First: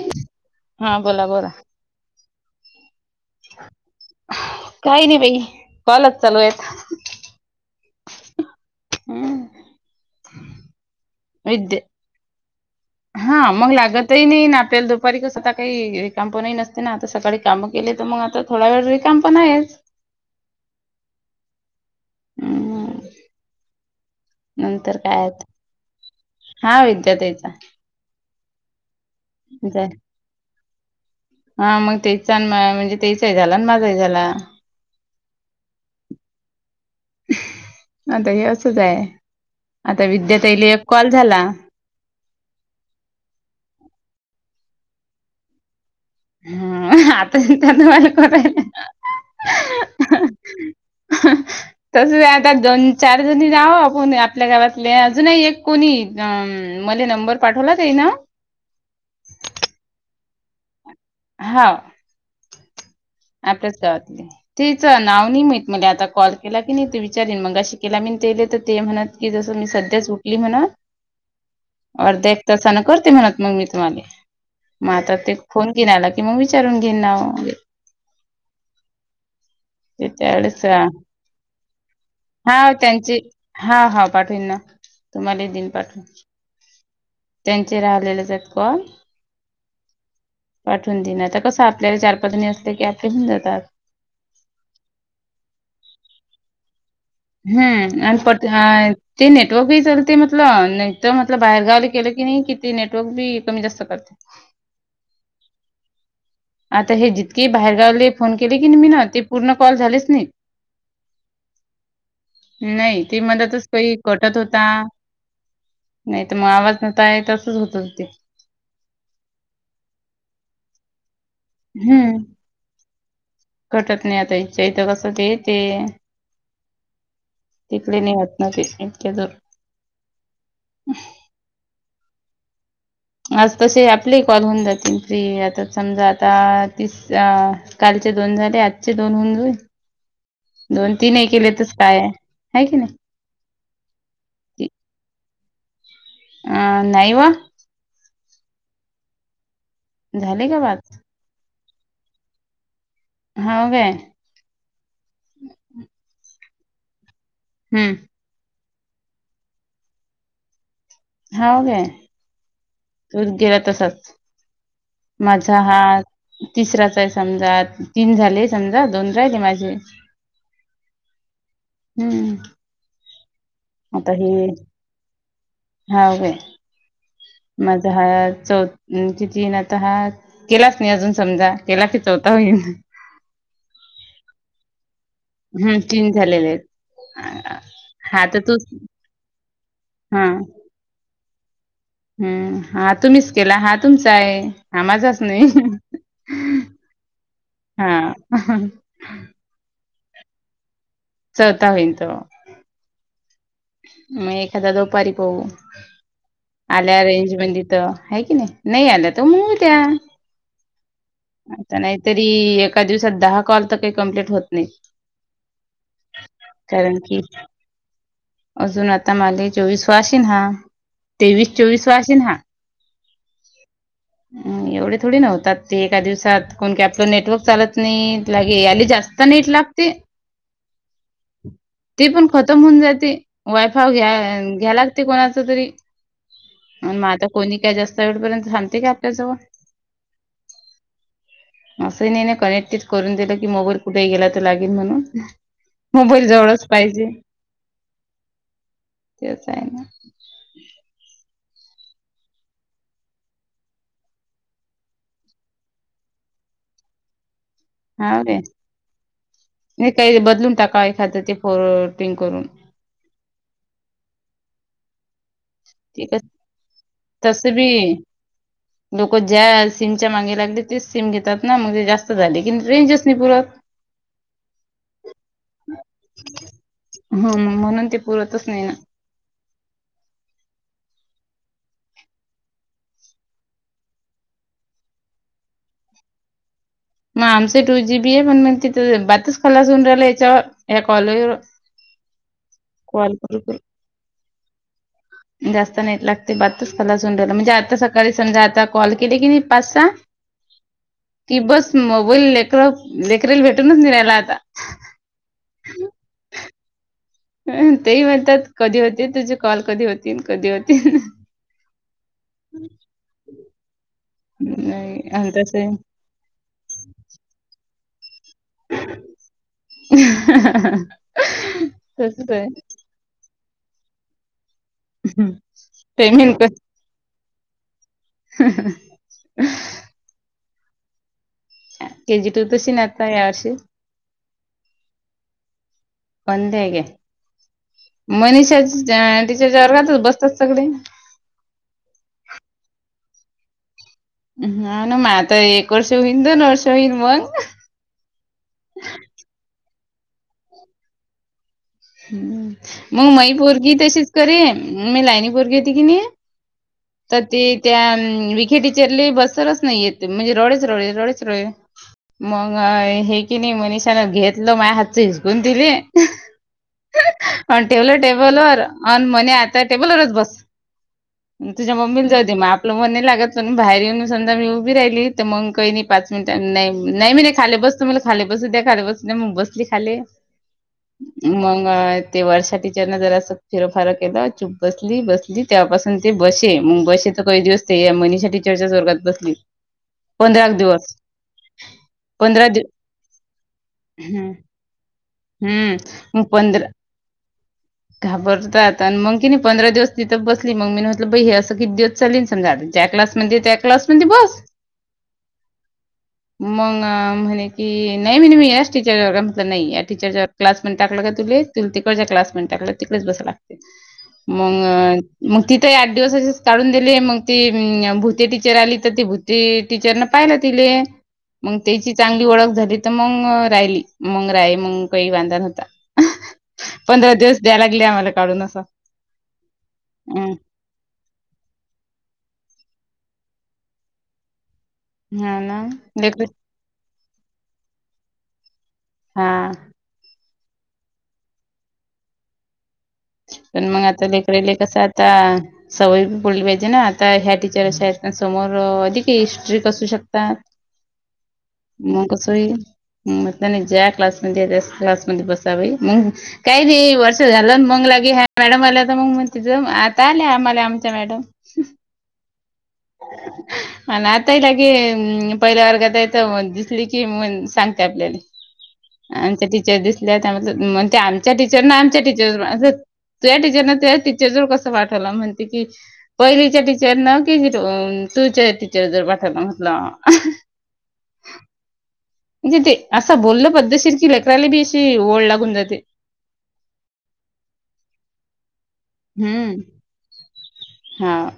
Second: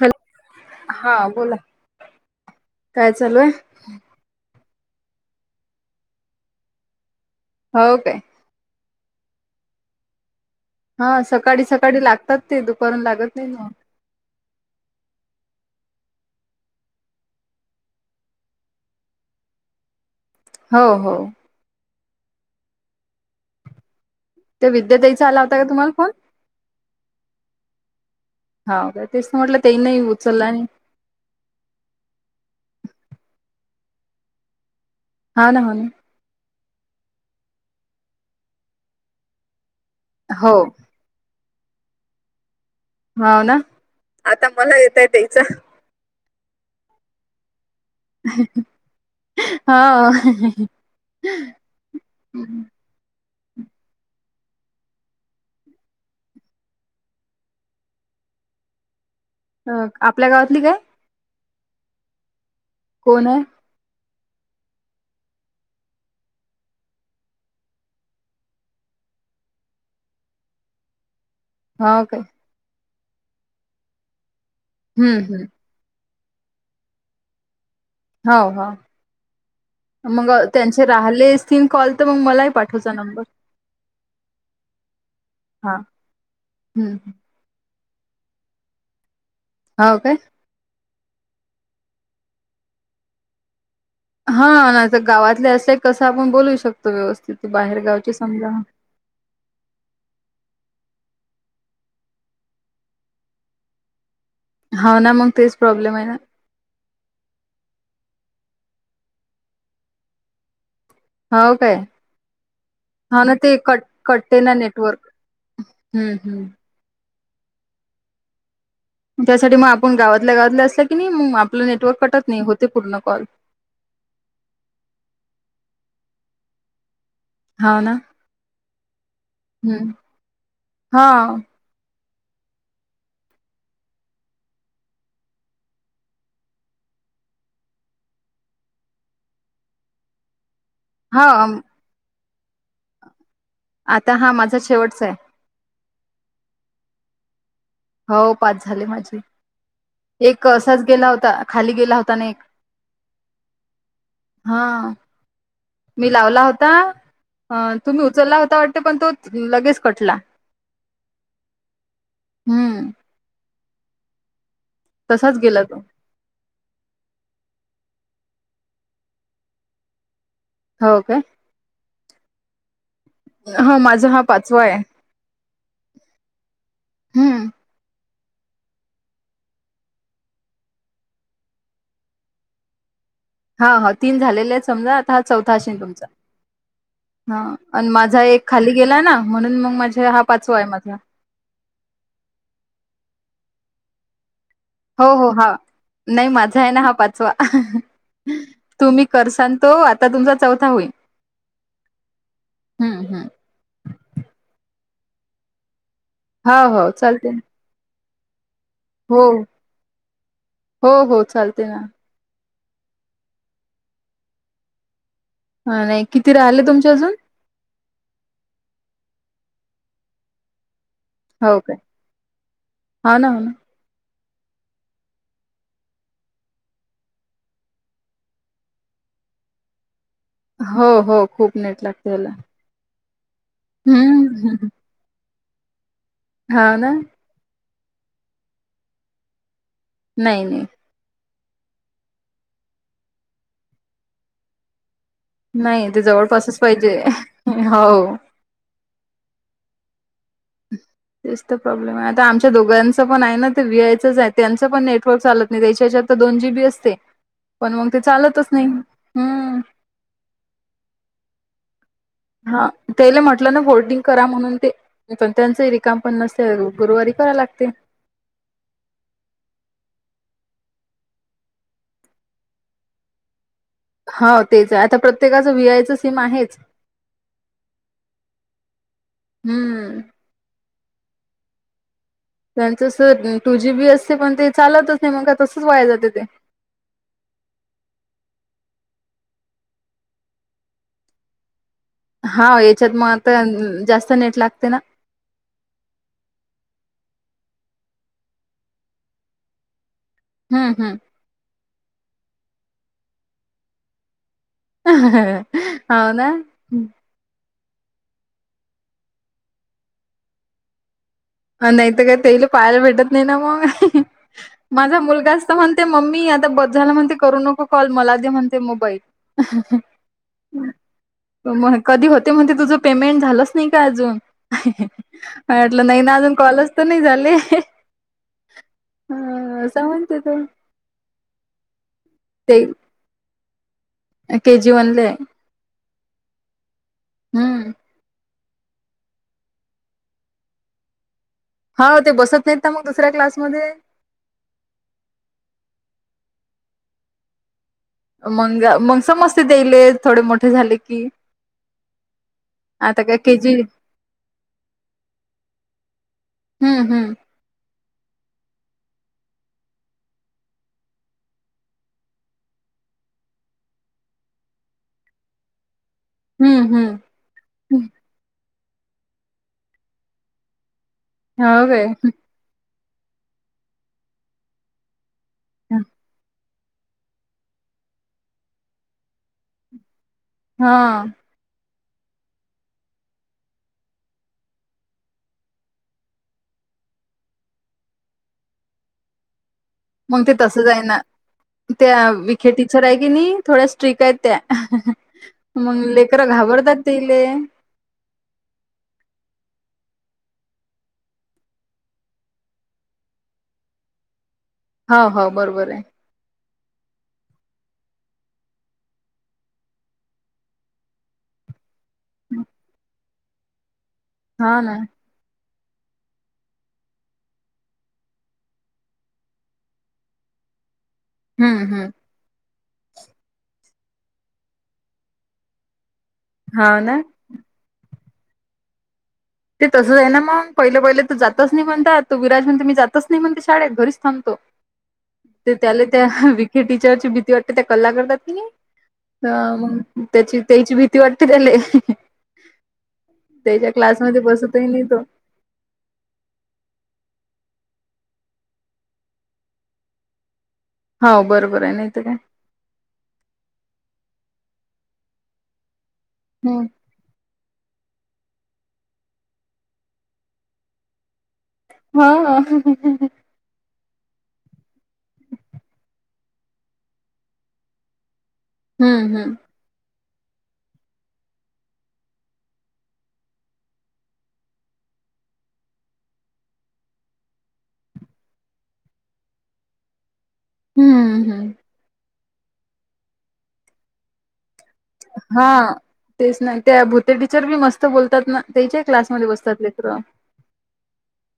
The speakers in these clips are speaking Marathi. हॅलो हा बोला काय चालू आहे? काही नाही बाई कॉलच चालू आहेत. होव काय. हम्म हा सकाळी विद्या सकाळी लागतात ते दुपारून लागत नाही ना. ताई नाही ना आपल्याला दुपारी कस आता काही काम पण ही नसते ना आता सकाळी काम केले तर मग आता. थोडा वेळ [unintelligible] काम पण आहे. हो हो. हम् ते नाही तर विद्या काय ताईचा आला आहेत. होता का तुम्हाला फोन हा विद्या ताई चा. हा का तेच म्हटलं तेही नाही उचललं आणि. हा मग तेचा म्हणजे तेचाही झाला ना माझाही झाला. हा ना हो ना.. आता हे असच आहे आता विद्या हो ताईल एक कॉल झाला. हो ना आता मला येतय त्याच. ह आता त्यांन हा तस आता दोन. चार जणी जावू आपण आपल्या गावातले अजूनही एक कोणी मले नंबर पाठवला तेन. अ आपल्या गावातली काय? हा. कोण आहे? हेच काय? तेचं नाव नाही माहित मला आता कॉल केला की नाही तू विचारन मग अशी केला मी तेले तर ते म्हण कि जसं मी सध्याच झोपली म्हण. हो काय अर्ध एक तसा ना करते म्हणत मग मी तुम्हाला, मग आता हम्म ते हम्म फोन. घेण्याला कि मग विचारून घेन ना. हो हो. ते मग त्यावेळेस त्यांचे राहिले स्थीन कॉल तर मग मलाही हा पाठवचा त्यांचे नंबर. हा हा पाठवन ना तुम्हाला दिन हा पाठवून. हम्म त्यांचे राहिलेले ज आहेत कॉल. हो काय? पाठवून देणार तर कसं आपल्याला चार पाजनी असलं की आपले घऊन जातात. हा ना तर गावातले असत कसं आपण बोलू शकतो व्यवस्थ हम्म, आणि परत नाय ते नेटवर्कहीी चालते म्हटलं नाही तरर म्हटलं बाहेर गावला केलं की नाही कि ते नेटवर्क बी कमी जास्त करत. हा ना मग तेच प्रॉब्लेम आहे ना. आता हे जितके बाहेर गावले फोन केले की मी ना ते पूर्ण कॉल झालेच नाहीत. हो काय? नाही ती हा ना ते मनातच कट काही कटत कटते ना होता, नेटवर्क हम्म नाही तर मग हम्म आवाज न काय तसच पण ते. त्यासाठी मग आपण गावातल्या गावातल्या असल्या की नाही मग आपलं नेटवर्क हम्म. कटत नाही होते पूर्ण कॉल. कटत नाही आता हेंच्या इथं कस ते ते, हा ना तिकडे नाही होत. ना ते इंक्या दो हम्म हा. [inaudible] आज तसे आपले कॉल होऊन जातील फ्री आता समजा आता तीस काल आजचे दोन झाले आजचे दोन होऊन जा दोन तीन हे हा केले तर काय हाय की नाही? आता हा माझा शेवटचा आहे. हा नई ओ हो पाच झाले माझी. एक झाले का असाच बात गेला होता खाली गेला होता ना एक. हा काय? हा मी लावला होता हम्म तुम्ही उचलला होता वाट ते पण तो लगेच कटला. हो गे हम्म तूच गेला तसाच तसाच माझा गेला तो हात. तिसराच आहे समजा तीन झाले समजा दोन राहिले माझे. हो काय? हम्म. हा माझा हा पाचवा आहे. हा बाई, हम्म माझा ह्याच आता जिन्याच हाय. केलाच नाही अजून समजा केला की चौथा होईल. हा हो तीन झालेले आहेत समजा आता हा चौथा हम्म असशेन तुमचा. तीन झालेले आहेत हा आ- आणि माझा हा तर एक तूच खाली गेला ना म्हणून मग माझे हा पाचवा आहे माझा. हम्म हा तुम्हीच केला हा तुमचा आहे. हा हो माझाच हो नाही हा नाही माझा आहे ना हा पाचवा हा तुम्ही कर सांनतो आता तुमचा चौथा होईल. चता होईन तेव्हा. हम्म हम्म मग एखादा दुपारी पाहू हा हो आल्या चालते ना रेंजमध्ये इथं आहे की नाही? नाही आलेत हो तर, उद्या हो हो चालते ना आता नाही. तरी एका दिवसात दहा कॉल तर, काही कंप्लीट होत नाही. हां.. नाही किती राहिले, तुमचे कारण अजून. की अजून आता मला चोवीस वासिन हा. तेवीस हो काय चोवीस वाषेन हा. हो ना हो ना एवढे थोडी नव्हतात ते एका दिवसात, कोण काय आपलं नेटवर्क चालत नाही, लागे आली जास्त. ती नीट लागती हो हो ती, खूप नेट ती लागते पण याला खतम होऊन जाती. वायफाव घ्या हम्म घ्याव लागते, कोणाच तरी हा ना मग आता. कोणी काय जास्त वेळपर्यंत, थांबते का आपल्याजवळ. नाही नाही. असं नाही कनेक्टेड करून दिलं की, मोबाईल कुठेही गेला तर लागेल म्हणून. नाही इथं मोबाईल जवळपासच जवळच पाहिजे हो. तेच आहे ना. तेच तर प्रॉब्लेम आहे आता, आमच्या दोघांचं पण आहे ना ते व्हीआयचंच आहे, त्यांचं पण नेटवर्क चालत. तेच्या हेच्या तर दोन जी बी असते, पण मग ते हाव रे चालतच नाही हम्म. नाही काही बदलून टाकाय, एखादं ते फोटिंग करून. हा तेले म्हटलं ना, फोर्टिंग करा म्हणून ते. पण त्यांचे रिकाम ते पण कस नसते, गुरुवारी कराव तसं बी लागते. लोक ज्या सिमच्या मागे लागले तेच सीम घेतात ना, म्हणजे जास्त झाले की रेंजच नाही पुरत. हो तेच आहे, आता प्रत्येकाचं व्ही आयचं सीम आहेच. हो म्हणून ती, पुरतच नाही ना. हम्म. त्यांच स टू जी बी असते पण ते, चालतच नाही मग का तसंच वाया जाते ते. मग आमच टू जी बी आहे पण, मग तिथं बातच खलास हून राहिला हेच्यावर ह्या कॉलज. हां.. हेच्यात मग आता जास्त नेट लागते ना. जास्त नाही लागते बातच खलास म्हणजे, आता सकाळी समजा आता कॉल केला की नाही पाच सहा. [unintelligible] हम्म हम्म. की बस मोबाईल लेकर लेकरेला, भेटूनच निघाला आता. हौ ना. हम. तेही म्हणतात कधी होते तुझी, कॉल कधी होतील कधी होतील. अ नाही तर काय, तेल पाहायला भेटत नाही ना मग. माझा नाही आणि मुलगा तर तसं म्हणते, मम्मी आता बस झाल आता म्हणते करू नको कॉल मला‌दे म्हणते. ते मोबाईल आहे मग कधी होते, तसंच म्हणते आहे तुझ. पेमेंट झालंच नाही का अजून, वाटलं नाही ना अजून पेमेंट कॉलच तर नाही झाले. हं हं. अं.. सावंतेत. के जी टू तशी ना, आता या वर्षी. ते जीवनले. पाणी दे गे. हम्म. मनीषा टिचरच्या वर्गातच बसतात सगळे. हो ते बसत नाहीत ना मग, दुसऱ्या क्लासमध्ये. हा ना मग आता एक वर्ष होईन, दोन वर्ष होईन मग. मंग मग समस्त देले, थोडे मोठे झाले की. आता मग काय मई के जी पोरगी तशीच करेन मी लायनी पोरगी होती की नाही. हम्म हम.. तर ती. त्या विखेटीचरले बसलच नाही, येत म्हणजे रडेच रोळे रडेच रोळे. मग हे की नाही मनिषाला घेतलं, माझ हातचं हिसकून तिले. हम्म हम्म. हा ठेवलं टेबलावर आण, म्हणे आता टेबल वरचं बस. मग हो तुझ्या काय मम्मी जाऊ दे मग, आपलं मन नाही लागत पण, बाहेर येऊन सध्या मी उभी राहिलीत. तर मग काही नाही, पाच मिनट नाही. नाही मी नाही खाले बसतो, मला खाली बसू द्या खाली बसू दे मग बसली खाले. हां. मग ते वर्षाटीचरन जरा असं फिरफार केलं, चूप बसली बसली. ती तेव्हापासून ते बसे, मग बसे तर काही दिवस ते या मनिषा टिचर चाच वर्गात बसली. मग ते एक तसंच आहे दिवस. ना, त्या विखे दिव टीचर आहे की नाही थोड्या स्ट्रिक आहेत हं, त्या. मग लेकर घाबरतात तेले. घाबरतात आणि मग की नाही पंधरा दिवस तिथं बसली, मग मी म्हटलं बाई हे असं किती दिवस. चा समजा त्या क्लासमध्ये, त्या क्लासमध्ये बस. हो हो. बरोबर आहे. मग म्हणे की नाही म्हणे मी, याचं टीचर का म्हटलं नाही या टीचरच्या. क्लासमध्ये टाकलं का तुम्ही, तिकडच्या क्लासमध्ये टाकलं तिकडेच बसाव लागते हा ना मगं. मग तिथं आठ दिवसाशीच काढून दिले मग ती भूते टीचर आली तर ती भू ती टीचरन पाहिले तिले. मग हम्म हम्म त्याची चांगली ओळख झाली तर, मग राहिली मग राय मग काही वांध नव्हता. हा ना पंधरा दिवस द्याय लागले, आम्हाला काढून असं. ते तसंच आहे ना हम्म मग. पहिलं पहिलं तर जातच नाही म्हणतात, तो विराज म्हणतो मी जातच नाही म्हणतो, शाळेत घरीच थांबतो. हा ते ना त्याला लेकर त्या वी हे टीचर ची भीती वाटते त्या, कल्ला करत्यात कणी हा मगं. त्याची त्याची, भीती वाटते तेले त्याच्या क्लास. त लेकडेले कसं आता. सवयी बोलली पाहिजे ना, आता ह्या टीचर शाळेत समोर अधिक स्ट्रीट असू शकता. हो बरोबर आहे [unintelligible] नाही तर मग काय. कसय त्यांनी ज्या, क्लासमध्ये त्या क्लासमध्ये बसं. मग हम्म काही वर्ष झालं मग. मॅडम आल्या तर मग म्हणते, तिथं आता आल्या आम्हाला आमच्या मॅडम. हा हा. हम्म हम्म. [unintelligible] आणि आताही लागे, पहिल्या वर्गात तर दिसली कि, मग सांगते आपल्याला. हम्म हम्म आमच्या टीचर दिसल्या त्याण आमच्या टीचर ना आमच्या टीचर असच त्या टीचरन त टीचर जर कस पाठवल, म्हणते ती पहिलीच्या टीचरन कि. तु तुझ्या टीचर जर पाठला म्हटलं हम्म हम्म. म्हणजे ते असं बोलल पद्धतशीर की, लेकराला बी अशी ओळ हा लागून जाते. तेच ना त्या भुते टीचर बी मस्त बोलतात ना, तेच्याही क्लासमध्ये बसतात लेकर. हां.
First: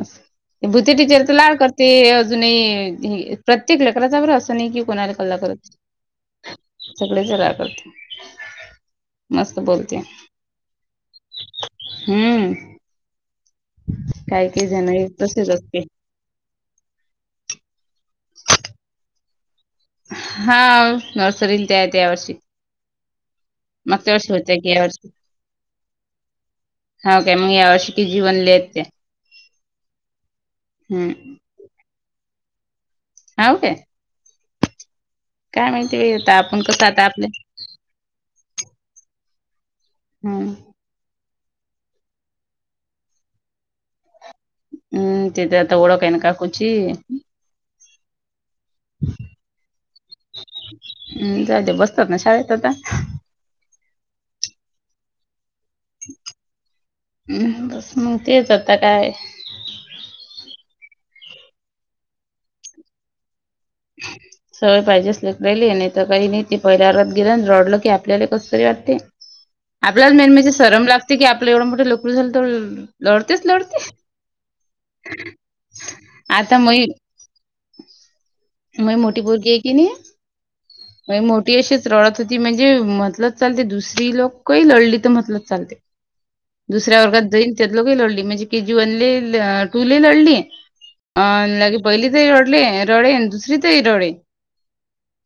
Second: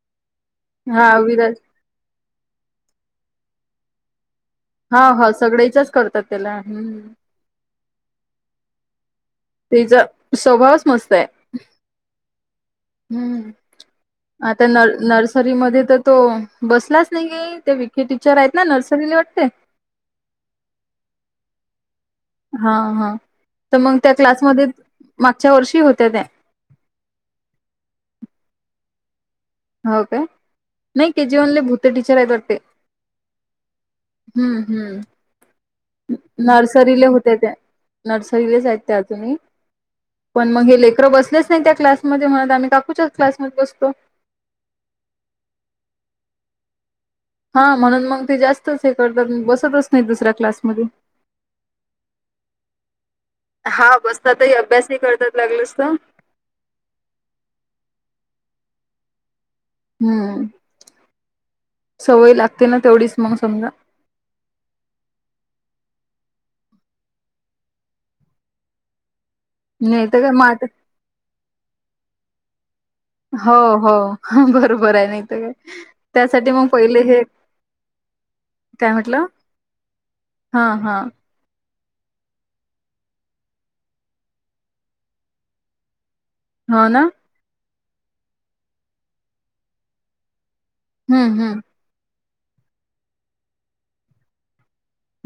असं भुते हा टीचर तर, विराज लाड कर ते अजूनही प्रत्येक लेकराचं बरं असय. नाही कि हा कोणाला हा कल करत, सगळ्याच्याच करतात त्याला हम्म सगळे सग करते. मस्त बोलते. स्वभावाचं मस्त आहे. हम्म हम्म. काही आता काही न जण तसेच असते नर्सरीमध्ये तर, तो बसलाच नाही गे ते, विखि टीचर आहेत ना नर्सरीली वाटते. हा नर्सरीला त्या, आहेत या वर्षी. हा हा. तर मग त्या मागच्या वर्षी होत्या क्लासमध्ये, की या मागच्या वर्षी होत्या त्या. हो. काय मग यावर्ष की केजी बनले त्या. हो काय, नाही के हम्म जी वनले भूते टीचर आहे वाटते. हो काय हम्म हम्म काय माहिती आता आपण कसं आता नर्सरीले आपल्या होत्या त्या नर्सरीलेच आहेत त्या अजूनही, हम्म पण मग हे लेकर बसलेच नाही त्या क्लास मधे म्हत आम्ही काकूच्या क्लासमध्ये बसतो. हम्म तेजी आता ओळख आहे ना काकूची. हा म्हणून मग ते जास् तच हे करतात बसतच नाही, दुसऱ्या क्लासमध्ये. हम्म जाऊ दे बसतात ना शाळेत आता हा बसतातही अभ्यासही करतात लागलस तर. हम्म बस मग तेच आता काय. हम्म सवय लागते ना तेवढीच मग समजा. [inaudible] सगळ पाहिजे असलेच राहिले, नाहीतर काही नाही ते पहिल्या रात गेलं रडलं, की आपल्याला कसंतरी वाटते. नाही आपल्याला तर काय मेन म म्हणजे आता सरम लागते की आपलं एवढं मोठे लेकरू झालं तर. लढतेच हो लढते. हो बरोबर आहे नाही तर काय त्यासाठी आता मग पहिले हे. काय माई मोटी म्हटलं पोरगी ही की नई, हा हा माई मोट ती अशीच रडत होती. म्हणजे म्हटलच चालते दुसरी लोकही लढली तर म्हटलं चालतंय. हो ना दुसऱ्या वर्गात दैन त्यात लोके लढली म्हणजे के जी वन टू लढली. हम्म हम्म अलागी पहिली तही रडले रडे आणि दुसरी तही रडे.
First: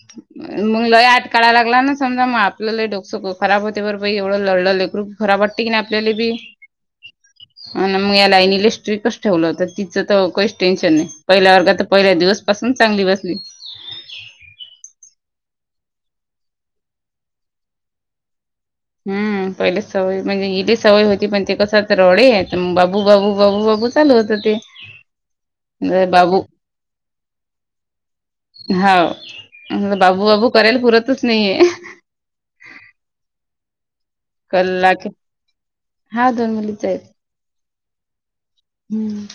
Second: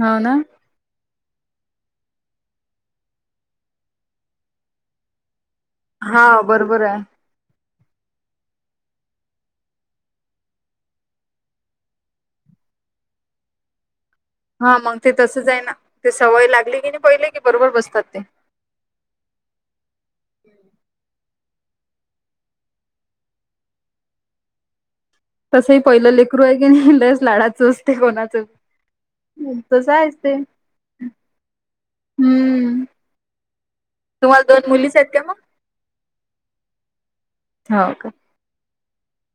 हाव ना. मग लय आट काळाय लागला ना समजा मग आपलं लय डोकसो खराब होते बर ब एवढं लढलं लेकरू. खराब वाटते की नाही आपल्याला हा बी. बरोबर आहे आणि मग या लाईन ल स्ट्रीकस ठेवलं होत तिचं तर काहीच टेन्शन नाही पहिल्या वर्गा तर पहिल्या दिवस. पसंत चांगली बसली. हा मग ते तसच आहे ना ते सवय लागली की नाही पहिले की बरोबर बसतात ते. हम्म पहिले सवय म्हणजे हिली सवय होती पण ते कसात रडे बाबू बाबू बाबू बाबू चालू होतं ते. तसंही पहिलं म्हणलं बाबू लेकरू आहे की नाही लस लाडाचं असते कोणाचं. हाव तसं [unintelligible] आहेच बाबू ते. बाबू करायला पुरतच नाहीये. हम्म. तुम्हाला दोन कल्ला मुलीच की हायत का मग? हा दोन मुलीच आहेत हो का. हम्म.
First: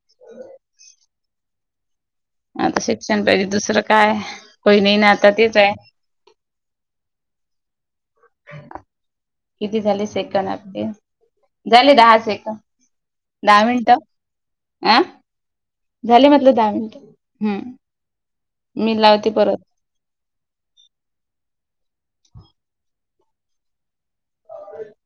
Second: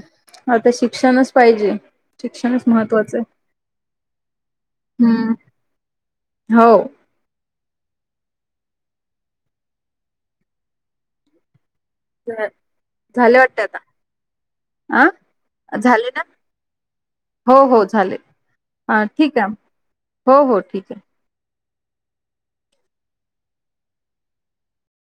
[unintelligible] आता शिक्षणच पाहिजे. शिक्षणच आता महत्त्वाचं शिक्षण आहे. पाहिजे दुसरं काय कोई नाही ना आता हम्म तेच आहे. हो. किती झाले सेकंड आपडले? झाले दहा सेकंड, झाले वाटत दहा आता मिनिटं, अं? आ ना? झाले म्हटलं दहा मिनट. हो हम्म, हो झाले मी लावती ठीक आहे परत. हो हो ठीक आहे. [inaudible]